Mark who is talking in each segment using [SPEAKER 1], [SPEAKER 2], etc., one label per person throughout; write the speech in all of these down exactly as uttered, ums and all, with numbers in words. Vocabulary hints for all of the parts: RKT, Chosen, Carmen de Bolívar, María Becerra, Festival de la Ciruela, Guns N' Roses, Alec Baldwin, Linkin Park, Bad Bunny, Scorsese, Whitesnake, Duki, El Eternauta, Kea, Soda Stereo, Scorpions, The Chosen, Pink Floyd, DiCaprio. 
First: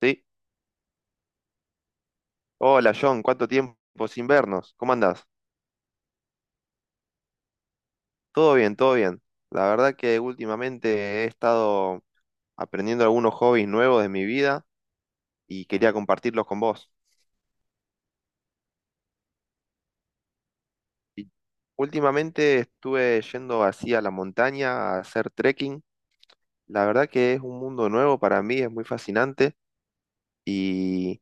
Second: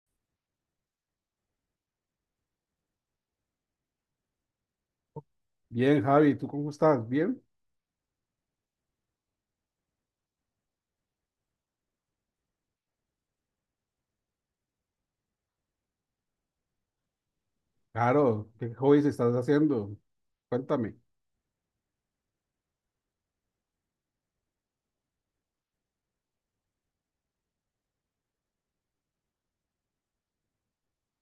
[SPEAKER 1] Sí. Hola John, ¿cuánto tiempo sin vernos? ¿Cómo andás?
[SPEAKER 2] Bien, Javi, ¿tú cómo estás? ¿Bien?
[SPEAKER 1] Todo bien, todo bien. La verdad que últimamente he estado aprendiendo algunos hobbies nuevos de mi vida y quería compartirlos con vos.
[SPEAKER 2] Claro, ¿qué hobbies estás haciendo? Cuéntame.
[SPEAKER 1] Y últimamente estuve yendo así a la montaña a hacer trekking. La verdad que es un mundo nuevo para mí, es muy fascinante y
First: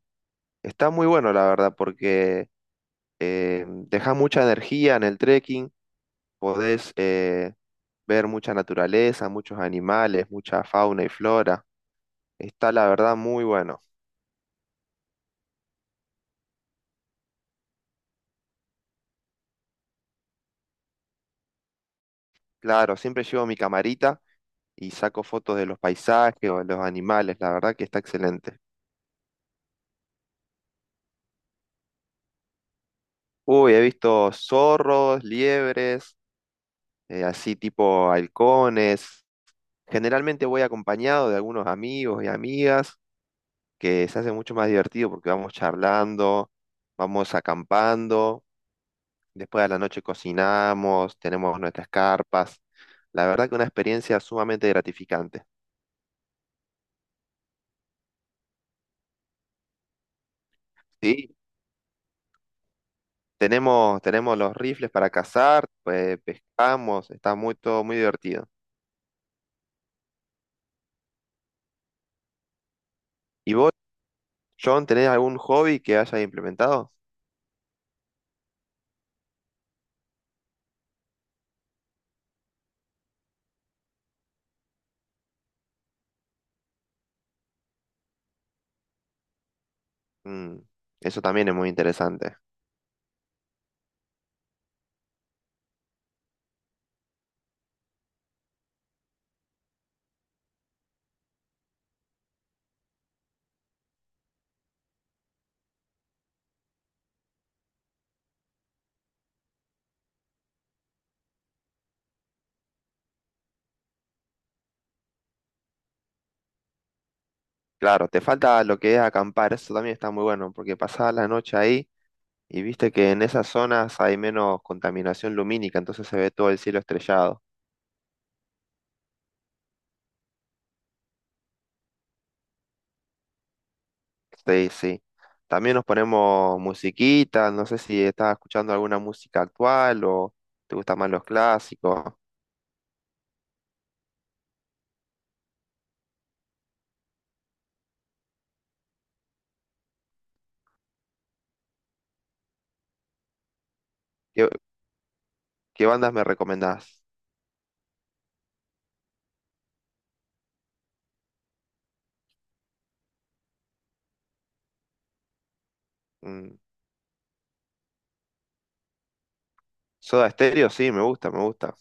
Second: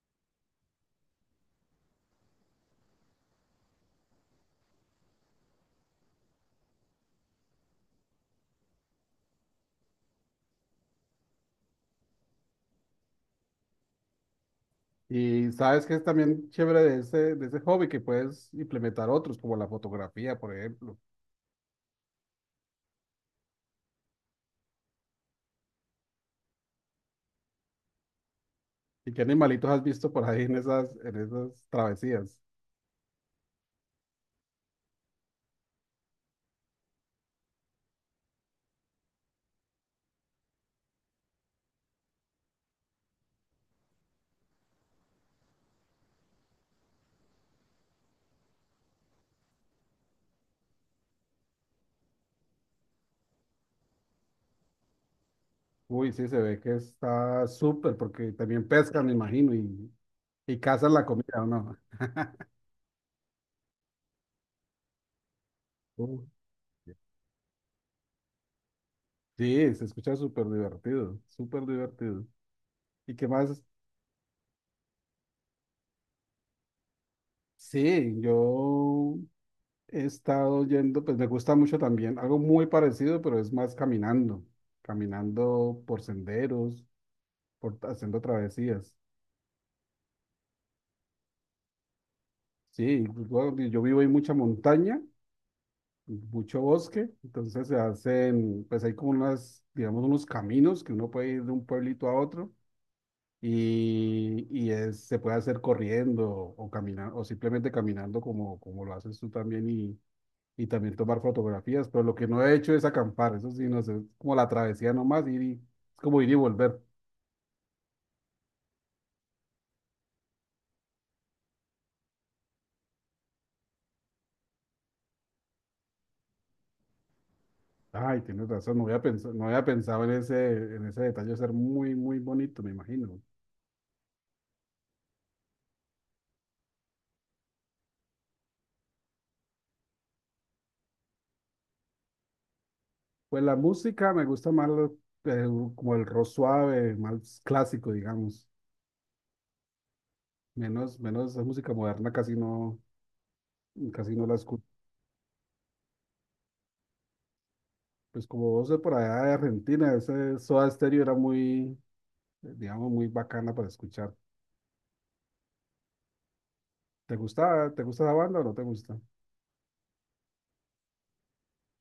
[SPEAKER 1] está muy bueno, la verdad, porque eh, deja mucha energía en el trekking. Podés eh, ver mucha naturaleza, muchos animales, mucha fauna y flora. Está la verdad muy bueno.
[SPEAKER 2] Y sabes que es también chévere de ese, de ese hobby que puedes implementar otros, como la fotografía, por ejemplo.
[SPEAKER 1] Claro, siempre llevo mi camarita y saco fotos de los paisajes o de los animales. La verdad que está excelente.
[SPEAKER 2] ¿Y qué animalitos has visto por ahí en esas, en esas travesías?
[SPEAKER 1] Uy, he visto zorros, liebres, eh, así tipo halcones. Generalmente voy acompañado de algunos amigos y amigas que se hace mucho más divertido porque vamos charlando, vamos acampando. Después a la noche cocinamos, tenemos nuestras carpas. La verdad que una experiencia sumamente gratificante.
[SPEAKER 2] Uy, sí, se ve que está súper, porque también pescan, me imagino, y, y cazan la
[SPEAKER 1] Sí,
[SPEAKER 2] comida, ¿o no?
[SPEAKER 1] tenemos, tenemos los rifles para cazar, pues
[SPEAKER 2] Uh,
[SPEAKER 1] pescamos, está muy, todo muy divertido.
[SPEAKER 2] Sí, se escucha súper divertido, súper divertido. ¿Y qué
[SPEAKER 1] ¿Y
[SPEAKER 2] más?
[SPEAKER 1] vos, John, tenés algún hobby que hayas implementado?
[SPEAKER 2] Sí, yo he estado yendo, pues me gusta mucho también, algo muy parecido, pero es más caminando, caminando por senderos, por, haciendo travesías.
[SPEAKER 1] Mm, eso también es muy interesante.
[SPEAKER 2] Sí, pues, bueno, y yo vivo en mucha montaña, mucho bosque, entonces se hacen, pues hay como unas, digamos, unos caminos que uno puede ir de un pueblito a otro y, y es- se puede hacer corriendo o caminar, o simplemente caminando como, como lo haces tú también y también tomar fotografías, pero lo que no he hecho es acampar, eso sí, no sé, es como la travesía nomás, ir y, es como ir y volver.
[SPEAKER 1] Claro, te falta lo que es acampar, eso también está muy bueno, porque pasás la noche ahí y viste que en esas zonas hay menos contaminación lumínica, entonces se ve todo el cielo estrellado.
[SPEAKER 2] Ay, tienes razón, no había pensado, no había pensado en ese, en ese detalle, ser muy, muy bonito, me imagino.
[SPEAKER 1] Sí, sí. También nos ponemos musiquita, no sé si estás escuchando alguna música actual o te gustan más los clásicos.
[SPEAKER 2] Pues la música me gusta más lo- el- como el rock suave, más clásico, digamos, menos, menos esa música moderna casi no, casi no la
[SPEAKER 1] ¿Qué,
[SPEAKER 2] escucho.
[SPEAKER 1] qué bandas me recomendás?
[SPEAKER 2] Pues como vos de por allá de Argentina, ese Soda Stereo era muy, eh, digamos, muy bacana para escuchar.
[SPEAKER 1] Mm,
[SPEAKER 2] ¿Te gusta, Te gusta esa banda o no te gusta?
[SPEAKER 1] Soda Stereo, sí, me gusta, me gusta.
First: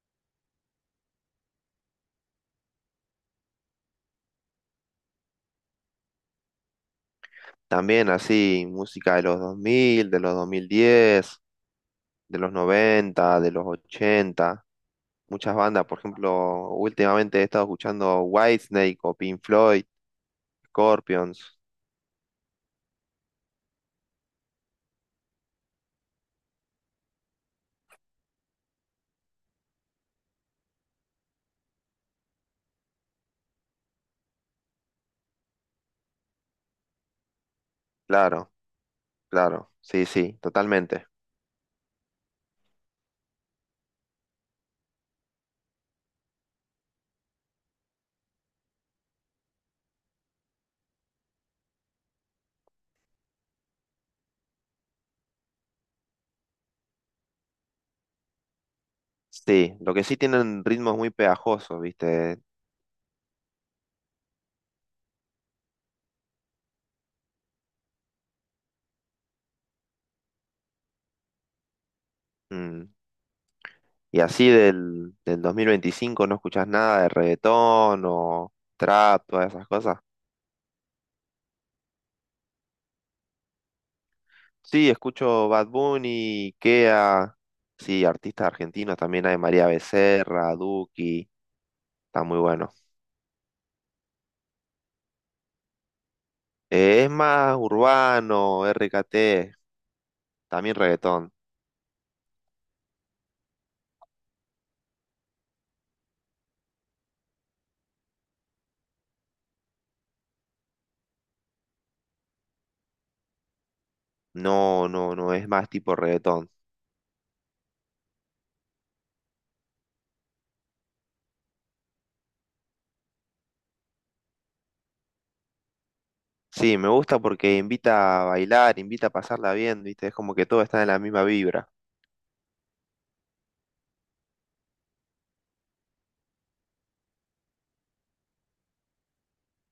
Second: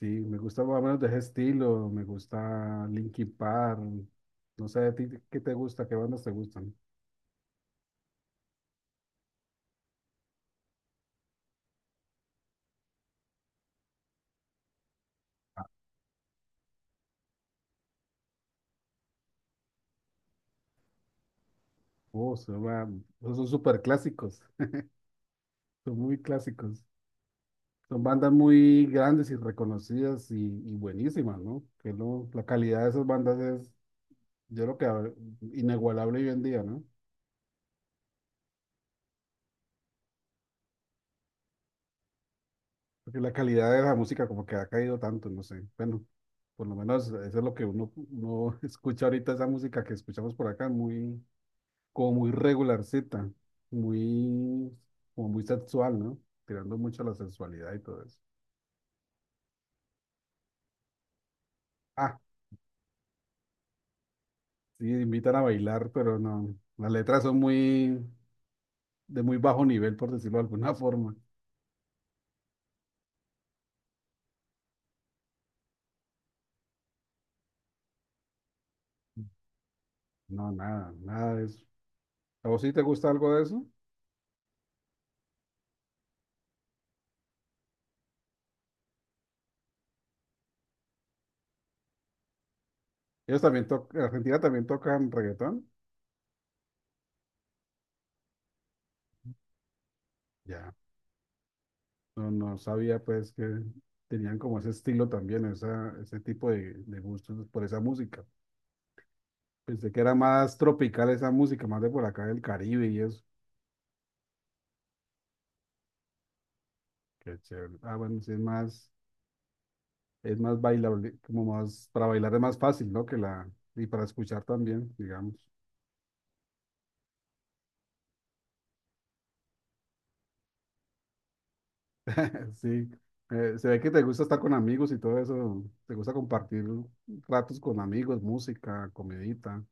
[SPEAKER 2] Sí, me gusta más o menos de ese estilo, me gusta Linkin Park, no sé, ¿a ti qué te gusta? ¿Qué bandas te gustan?
[SPEAKER 1] También así, música de los dos mil, de los dos mil diez, de los noventa, de los ochenta. Muchas bandas, por ejemplo, últimamente he estado escuchando Whitesnake o Pink Floyd, Scorpions.
[SPEAKER 2] Oh, son, ba- esos son súper clásicos, son muy clásicos. Son bandas muy grandes y reconocidas y, y buenísimas, ¿no? Que lo- la calidad de esas bandas es, yo creo que a- inigualable hoy en día, ¿no?
[SPEAKER 1] Claro, claro, sí, sí, totalmente.
[SPEAKER 2] Porque la calidad de la música como que ha caído tanto, no sé. Bueno, por lo menos eso es lo que uno, uno escucha ahorita, esa música que escuchamos por acá, muy como muy regular regularcita, muy, como muy sexual, ¿no? Tirando mucho a la sensualidad y todo eso.
[SPEAKER 1] Sí, lo que sí tienen ritmos muy pegajosos,
[SPEAKER 2] Ah,
[SPEAKER 1] ¿viste?
[SPEAKER 2] sí, invitan a bailar, pero no, las letras son muy, de muy bajo nivel, por decirlo de alguna forma.
[SPEAKER 1] Mm. Y así del, del dos mil veinticinco no escuchás nada de reggaetón o trap, todas esas cosas.
[SPEAKER 2] No, nada, nada de eso. ¿A vos sí te gusta algo de eso?
[SPEAKER 1] Sí, escucho Bad Bunny, Kea, sí, artistas argentinos, también hay María Becerra, Duki, está muy bueno.
[SPEAKER 2] Ellos también tocan, Argentina también tocan reggaetón.
[SPEAKER 1] Eh, es más urbano, R K T,
[SPEAKER 2] Ya,
[SPEAKER 1] también reggaetón.
[SPEAKER 2] no, no sabía pues que tenían como ese estilo también, esa, ese tipo de, de gustos por esa música. Pensé que era más tropical esa música, más de por acá del Caribe y eso.
[SPEAKER 1] No, no, no, es más tipo reggaetón.
[SPEAKER 2] Qué chévere. Ah, bueno, sí es más, es más bailable, como más, para bailar es más fácil, ¿no? Que la, y para escuchar también, digamos.
[SPEAKER 1] Sí, me gusta porque invita a bailar, invita a pasarla bien, ¿viste? Es como que todo está en la misma vibra.
[SPEAKER 2] Sí, eh, se ve que te gusta estar con amigos y todo eso, te gusta compartir ratos con amigos, música, comidita.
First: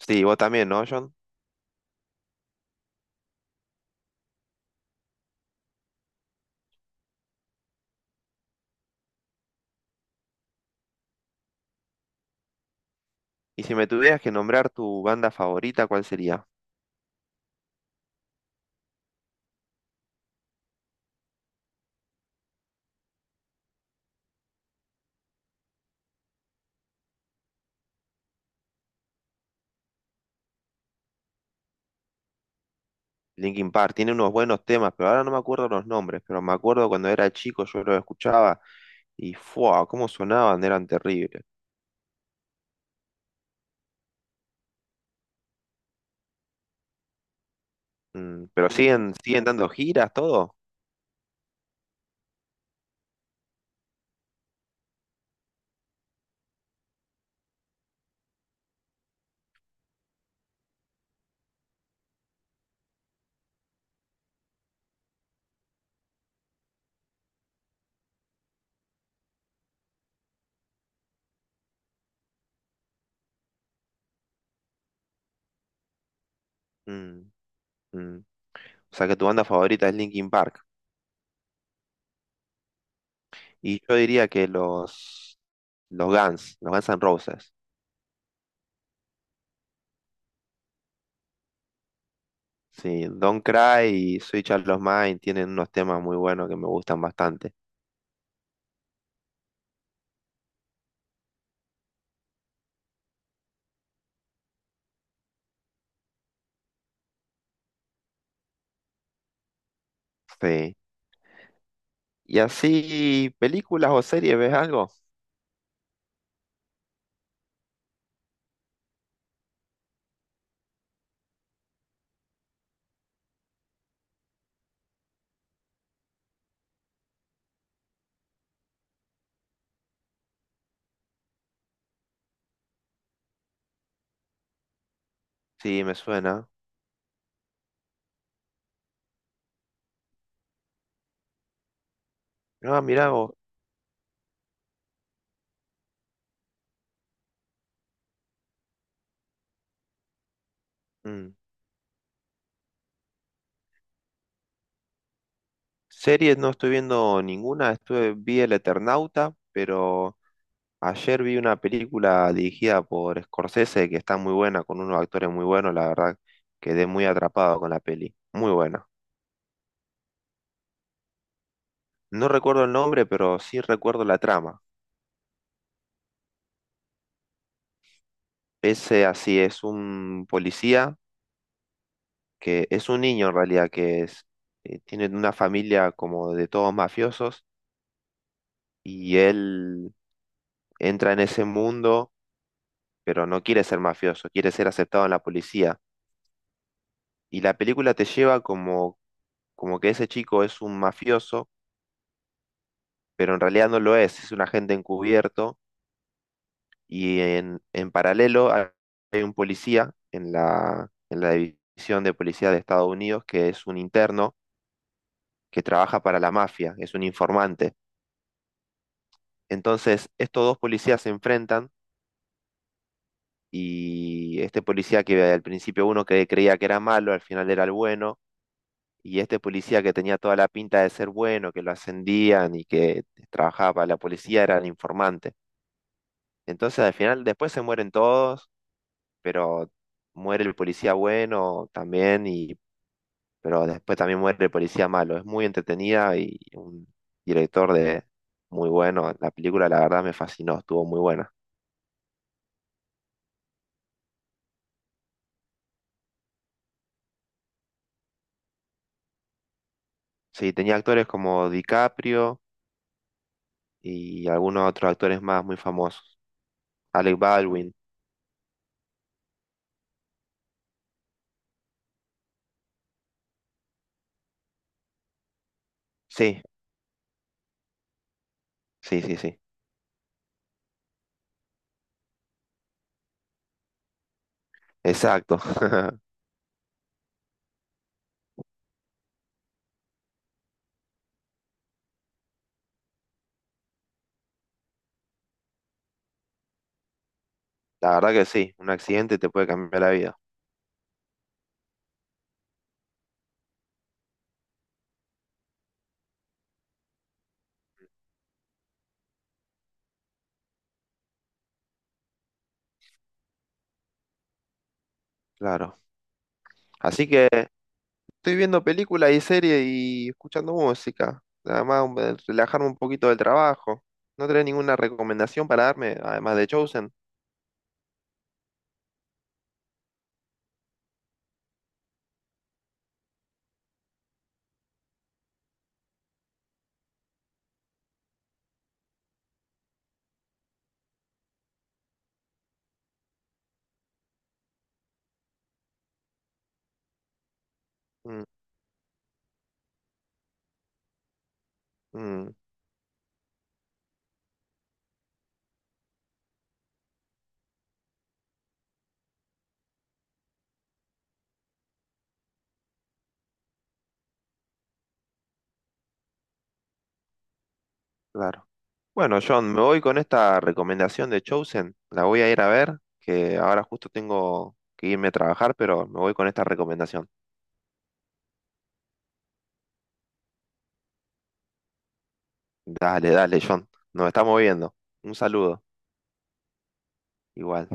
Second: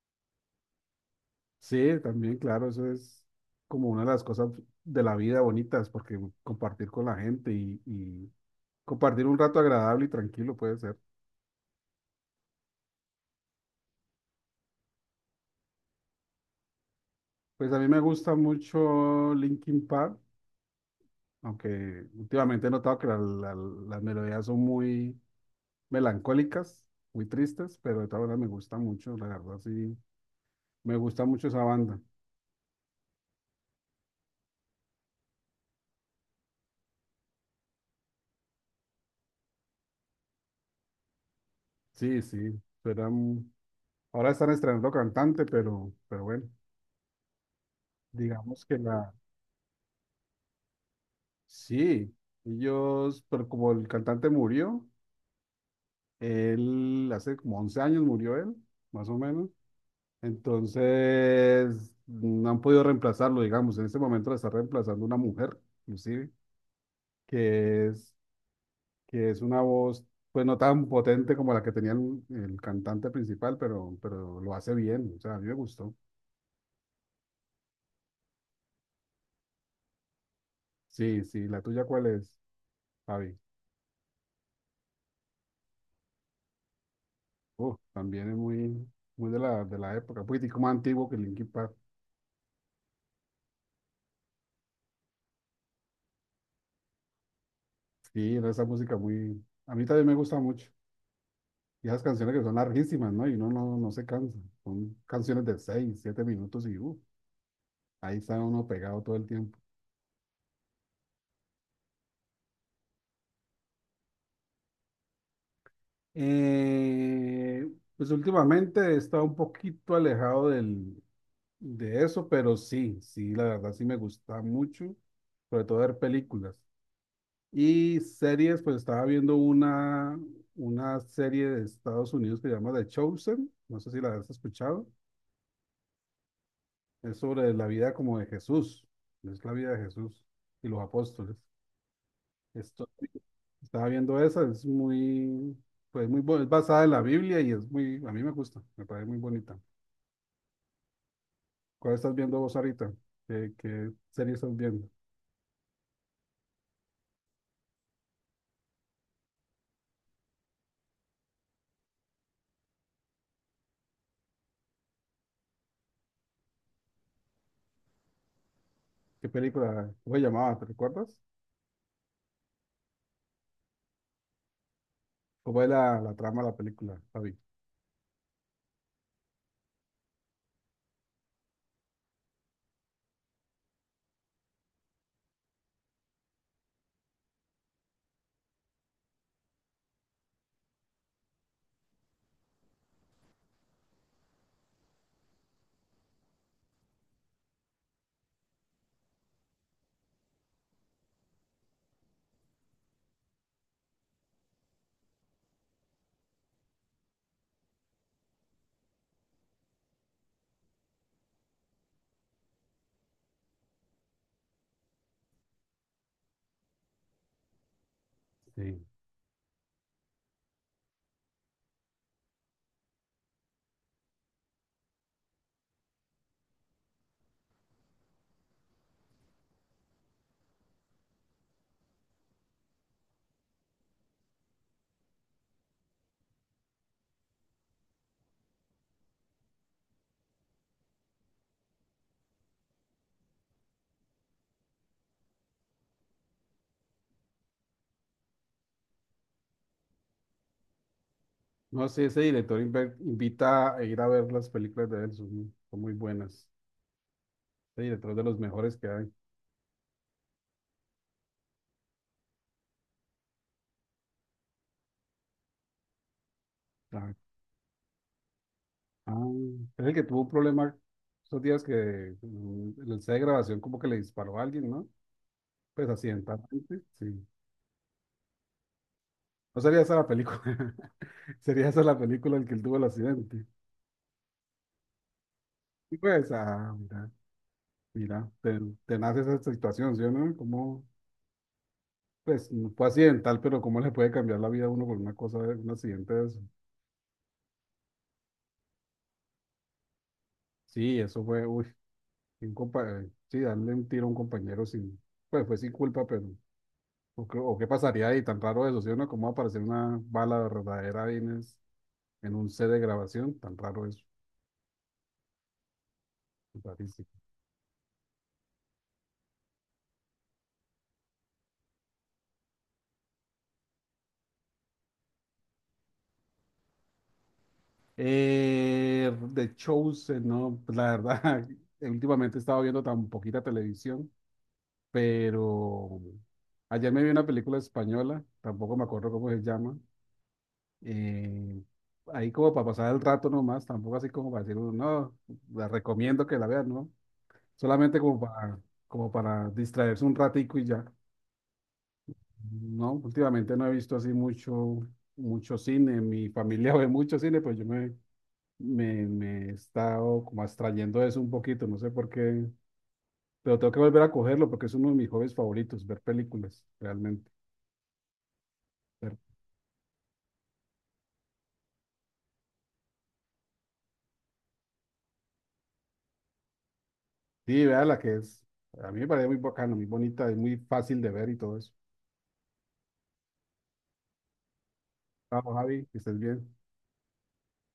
[SPEAKER 1] Sí, vos también, ¿no, John?
[SPEAKER 2] Sí, también, claro, eso es como una de las cosas de la vida bonitas, porque compartir con la gente y, y compartir un rato agradable y tranquilo puede ser.
[SPEAKER 1] Y si me tuvieras que nombrar tu banda favorita, ¿cuál sería?
[SPEAKER 2] Pues a mí me gusta mucho Linkin Park, aunque últimamente he notado que la- la- las melodías son muy melancólicas, muy tristes, pero de todas maneras me gusta mucho, la verdad sí, me gusta mucho esa banda.
[SPEAKER 1] Linkin Park tiene unos buenos temas, pero ahora no me acuerdo los nombres, pero me acuerdo cuando era chico yo los escuchaba y ¡fua! Cómo sonaban, eran terribles.
[SPEAKER 2] Sí, sí, pero ahora están estrenando cantante, pero, pero bueno,
[SPEAKER 1] Mm,
[SPEAKER 2] digamos
[SPEAKER 1] pero
[SPEAKER 2] que la,
[SPEAKER 1] siguen, siguen dando giras, todo.
[SPEAKER 2] sí, ellos, pero como el cantante murió, él hace como once años murió él, más o menos, entonces no han podido reemplazarlo, digamos, en este momento lo está reemplazando una mujer, inclusive. que es, que es una voz, pues no tan potente como la que tenía el, el cantante principal, pero, pero lo hace bien, o sea, a mí me gustó.
[SPEAKER 1] Mm, mm. O sea que tu banda favorita es Linkin Park.
[SPEAKER 2] Sí, sí, la tuya cuál es, Javi.
[SPEAKER 1] Y yo diría que los, los Guns, los Guns N' Roses.
[SPEAKER 2] Uf, también es muy, muy de la, de la época, un poquitico más antiguo que Linkin Park.
[SPEAKER 1] Sí, Don't Cry y Switch Out of Mind tienen unos temas muy buenos que me gustan bastante.
[SPEAKER 2] Sí, era esa música muy, a mí también me gusta mucho. Y esas canciones que son larguísimas, ¿no? Y uno no, no se cansa. Son canciones de seis, siete minutos y uf, ahí está uno pegado todo el tiempo.
[SPEAKER 1] Sí. Y así, películas o series, ¿ves algo?
[SPEAKER 2] Eh, pues últimamente he estado un poquito alejado del, de eso, pero sí, sí, la verdad sí me gusta mucho, sobre todo ver películas. Y series, pues estaba viendo una, una serie de Estados Unidos que se llama The Chosen, no sé si la has escuchado,
[SPEAKER 1] Sí, me suena.
[SPEAKER 2] es sobre la vida como de Jesús, es la vida de Jesús y los apóstoles.
[SPEAKER 1] No,
[SPEAKER 2] Esto,
[SPEAKER 1] mirá vos.
[SPEAKER 2] Estaba viendo esa, es muy, pues muy, bo- es basada en la Biblia y es muy, a mí me gusta, me parece muy bonita.
[SPEAKER 1] Mm.
[SPEAKER 2] ¿Cuál estás viendo vos ahorita? ¿Qué, qué serie estás viendo?
[SPEAKER 1] Series no estoy viendo ninguna. Estuve, vi El Eternauta, pero ayer vi una película dirigida por Scorsese que está muy buena, con unos actores muy buenos, la verdad. Quedé muy atrapado con la peli. Muy buena.
[SPEAKER 2] ¿Qué película? ¿Cómo se llamaba? ¿Te recuerdas?
[SPEAKER 1] No recuerdo el nombre, pero sí recuerdo la trama.
[SPEAKER 2] ¿Cómo es la, la trama de la película, Javi?
[SPEAKER 1] Ese así es un policía que es un niño en realidad, que es, eh, tiene una familia como de todos mafiosos y él entra en ese mundo, pero no quiere ser mafioso, quiere ser aceptado en la policía. Y la película te lleva como, como que ese chico es un mafioso, pero en realidad no lo es, es un agente encubierto y en, en paralelo hay hay un policía en la, en la división de policía de Estados Unidos que es un interno que trabaja para la mafia, es un informante.
[SPEAKER 2] Sí.
[SPEAKER 1] Entonces, estos dos policías se enfrentan y este policía que al principio uno que creía que era malo, al final era el bueno, y este policía que tenía toda la pinta de ser bueno, que lo ascendían y que trabajaba para la policía, era el informante. Entonces al final después se mueren todos, pero muere el policía bueno también, y, pero después también muere el policía malo. Es muy entretenida y un director de muy bueno. La película la verdad me fascinó, estuvo muy buena.
[SPEAKER 2] No sé, ese director inve- invita a ir a ver las películas de él, son, son muy buenas. Ese director es de los mejores que hay.
[SPEAKER 1] Sí, tenía actores como DiCaprio y algunos otros actores más muy famosos.
[SPEAKER 2] Ah,
[SPEAKER 1] Alec Baldwin.
[SPEAKER 2] ah, es el que tuvo un problema esos días que mm, en el set de grabación como que le disparó a alguien, ¿no? Pues
[SPEAKER 1] Sí,
[SPEAKER 2] accidentalmente, sí.
[SPEAKER 1] sí, sí, sí.
[SPEAKER 2] No sería esa la película, sería esa la película en que él tuvo el accidente.
[SPEAKER 1] Exacto.
[SPEAKER 2] Y pues, ah, mira. Mira, te, te nace esa situación, ¿sí o no? Como, pues, no fue accidental, pero cómo le puede cambiar la vida a uno con una cosa, de- un accidente de eso.
[SPEAKER 1] La verdad que sí, un accidente te puede cambiar la vida.
[SPEAKER 2] Sí, eso fue, uy, un compa- eh, sí, darle un tiro a un compañero sin, pues fue sin culpa, pero, o, qué o qué pasaría ahí, tan raro eso, ¿sí o no? ¿Cómo va a aparecer una bala verdadera ahí en, es- en un set de grabación? Tan raro eso,
[SPEAKER 1] Claro. Así
[SPEAKER 2] rarísimo.
[SPEAKER 1] que estoy viendo películas y series y escuchando música. Además, un- eh, relajarme un poquito del trabajo. ¿No tenés ninguna recomendación para darme, además de Chosen?
[SPEAKER 2] Eh, de shows, eh, no, pues, la verdad, últimamente he estado viendo tan poquita televisión, pero ayer me vi una película española, tampoco me acuerdo cómo se llama, eh, ahí como para pasar el rato nomás, tampoco así como para decir, "Uh, no, la recomiendo que la vean, ¿no?". Solamente como
[SPEAKER 1] Mm,
[SPEAKER 2] para, como para, distraerse un ratico y ya.
[SPEAKER 1] mm,
[SPEAKER 2] No, últimamente no he visto así mucho, mucho cine, mi familia ve mucho cine, pues yo me, me, me he estado como abstrayendo de eso un poquito, no sé por qué, pero tengo que volver a cogerlo porque es uno de mis hobbies favoritos, ver películas, realmente.
[SPEAKER 1] claro.
[SPEAKER 2] Ver
[SPEAKER 1] Bueno, John, me voy con esta recomendación de Chosen. La voy a ir a ver, que ahora justo tengo que irme a trabajar, pero me voy con esta recomendación.
[SPEAKER 2] Sí, vea la que es. A mí me parece muy bacano, muy bonita, es muy fácil de ver y todo eso.
[SPEAKER 1] Dale, dale, John. Nos estamos viendo. Un
[SPEAKER 2] Vamos,
[SPEAKER 1] saludo,
[SPEAKER 2] Javi, que estés bien.
[SPEAKER 1] igual.